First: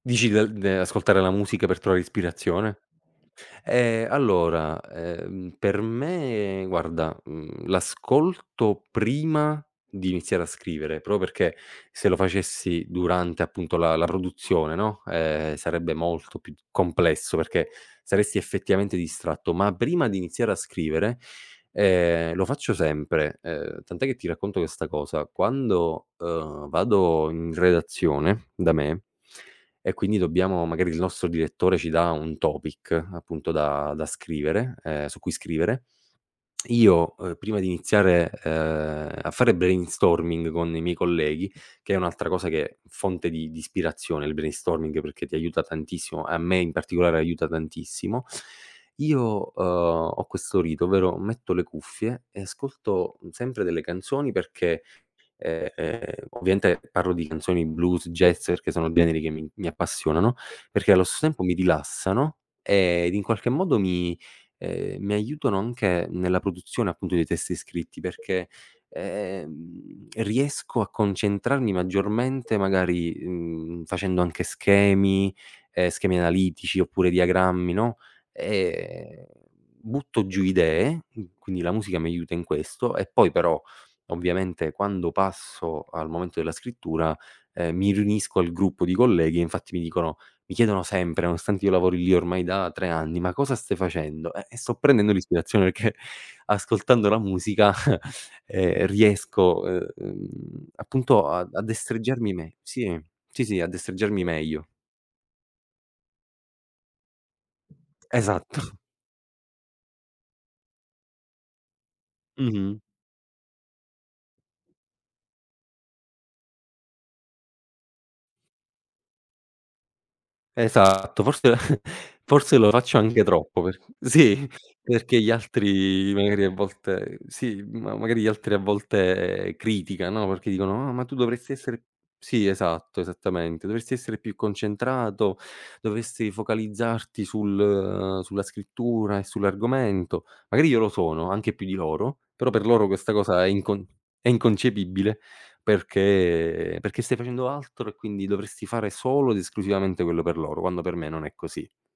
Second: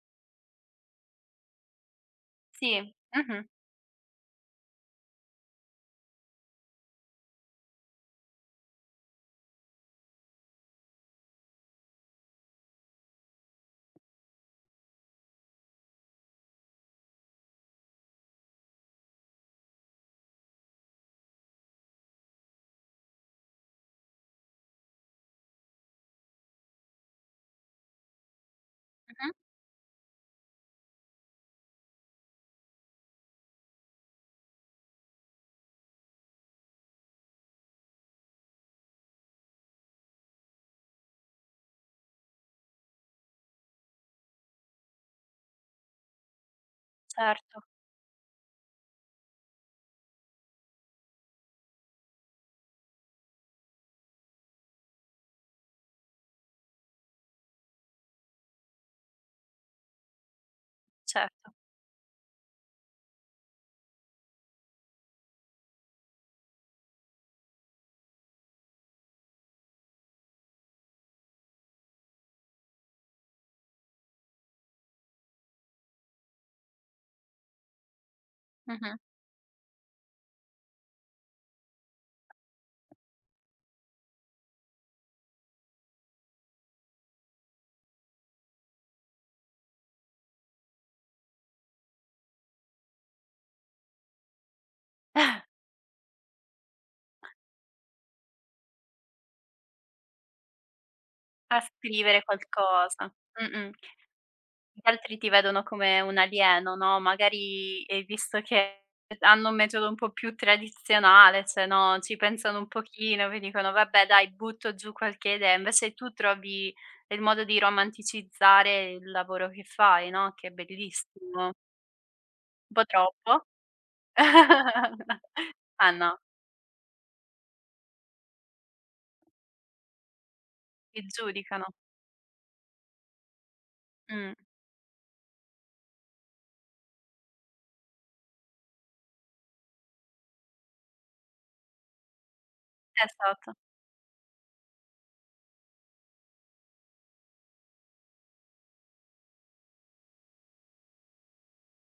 Dici dal de ascoltare la musica per trovare ispirazione? Sì. Mh-mh. Eh, allora, ehm, per me guarda, mhmm, l'ascolto prima di iniziare a scrivere, proprio perché se lo facessi durante appunto la la produzione, no, ehm, sarebbe molto più di complesso, perché saresti effettivamente distratto, ma prima di iniziare a scrivere, ehm, lo faccio sempre. Uhm, tant'è che ti racconto questa cosa, quando, uhm, vado in redazione da me Mh-mh. e quindi dobbiamo magari il nostro direttore ci dà un topic appunto da da scrivere ehm, su cui scrivere, io prima di iniziare, uhm, a fare brainstorming con i miei colleghi, che è un'altra cosa che fonte di di ispirazione il brainstorming perché ti aiuta tantissimo, a me in particolare aiuta Certo. tantissimo. Io, uhm, ho questo rito, ovvero metto le cuffie e ascolto sempre delle canzoni perché, ehm ehm ovviamente parlo di canzoni blues, jazz perché sono generi che mi mi appassionano, perché allo stesso tempo Certo. mi rilassano ed in qualche modo mi, uhm, mi aiutano anche nella produzione appunto dei testi scritti perché, ehm, riesco a concentrarmi maggiormente magari, mhmm, facendo anche schemi, ehm, schemi analitici oppure diagrammi, no, Mh-mh. ehm, butto giù idee. Qu quindi la musica mi aiuta in questo e poi però ovviamente quando passo al momento della scrittura, ehm, mi riunisco al gruppo di colleghi e infatti mi dicono mi chiedono sempre, nonostante io lavori lì ormai da 3 anni: "Ma cosa stai facendo?" "Eh, sto prendendo l'ispirazione, perché ascoltando la musica, ehm riesco, uhm, appunto a A a scrivere destreggiarmi me" sì, qualcosa. sì, sì, "A Mh-mh. destreggiarmi meglio". Gli altri ti vedono come un alieno, no, magari e visto Esatto. che hanno un metodo un po' più tradizionale, cioè, no, ci pensano un Mh-mh. pochino, poi dicono vabbè dai butto giù qualche idea, invece tu trovi il modo di romanticizzare il lavoro che fai, no, che è Esatto bellissimo. forse forse lo Un po' faccio anche troppo? troppo per sì perché gli Ma altri no. magari a volte sì, ma magari gli altri a volte criticano, no, perché dicono: "Ah Ti ma tu dovresti giudicano. essere" sì esatto, esattamente, "dovresti essere Mh. più concentrato, dovresti focalizzarti sul sulla scrittura e sull'argomento". Magari io lo sono anche più di loro, però per loro questa cosa è Esatto. incon è inconcepibile perché perché stai facendo altro e quindi dovresti fare solo ed esclusivamente quello per loro, quando per me non è così.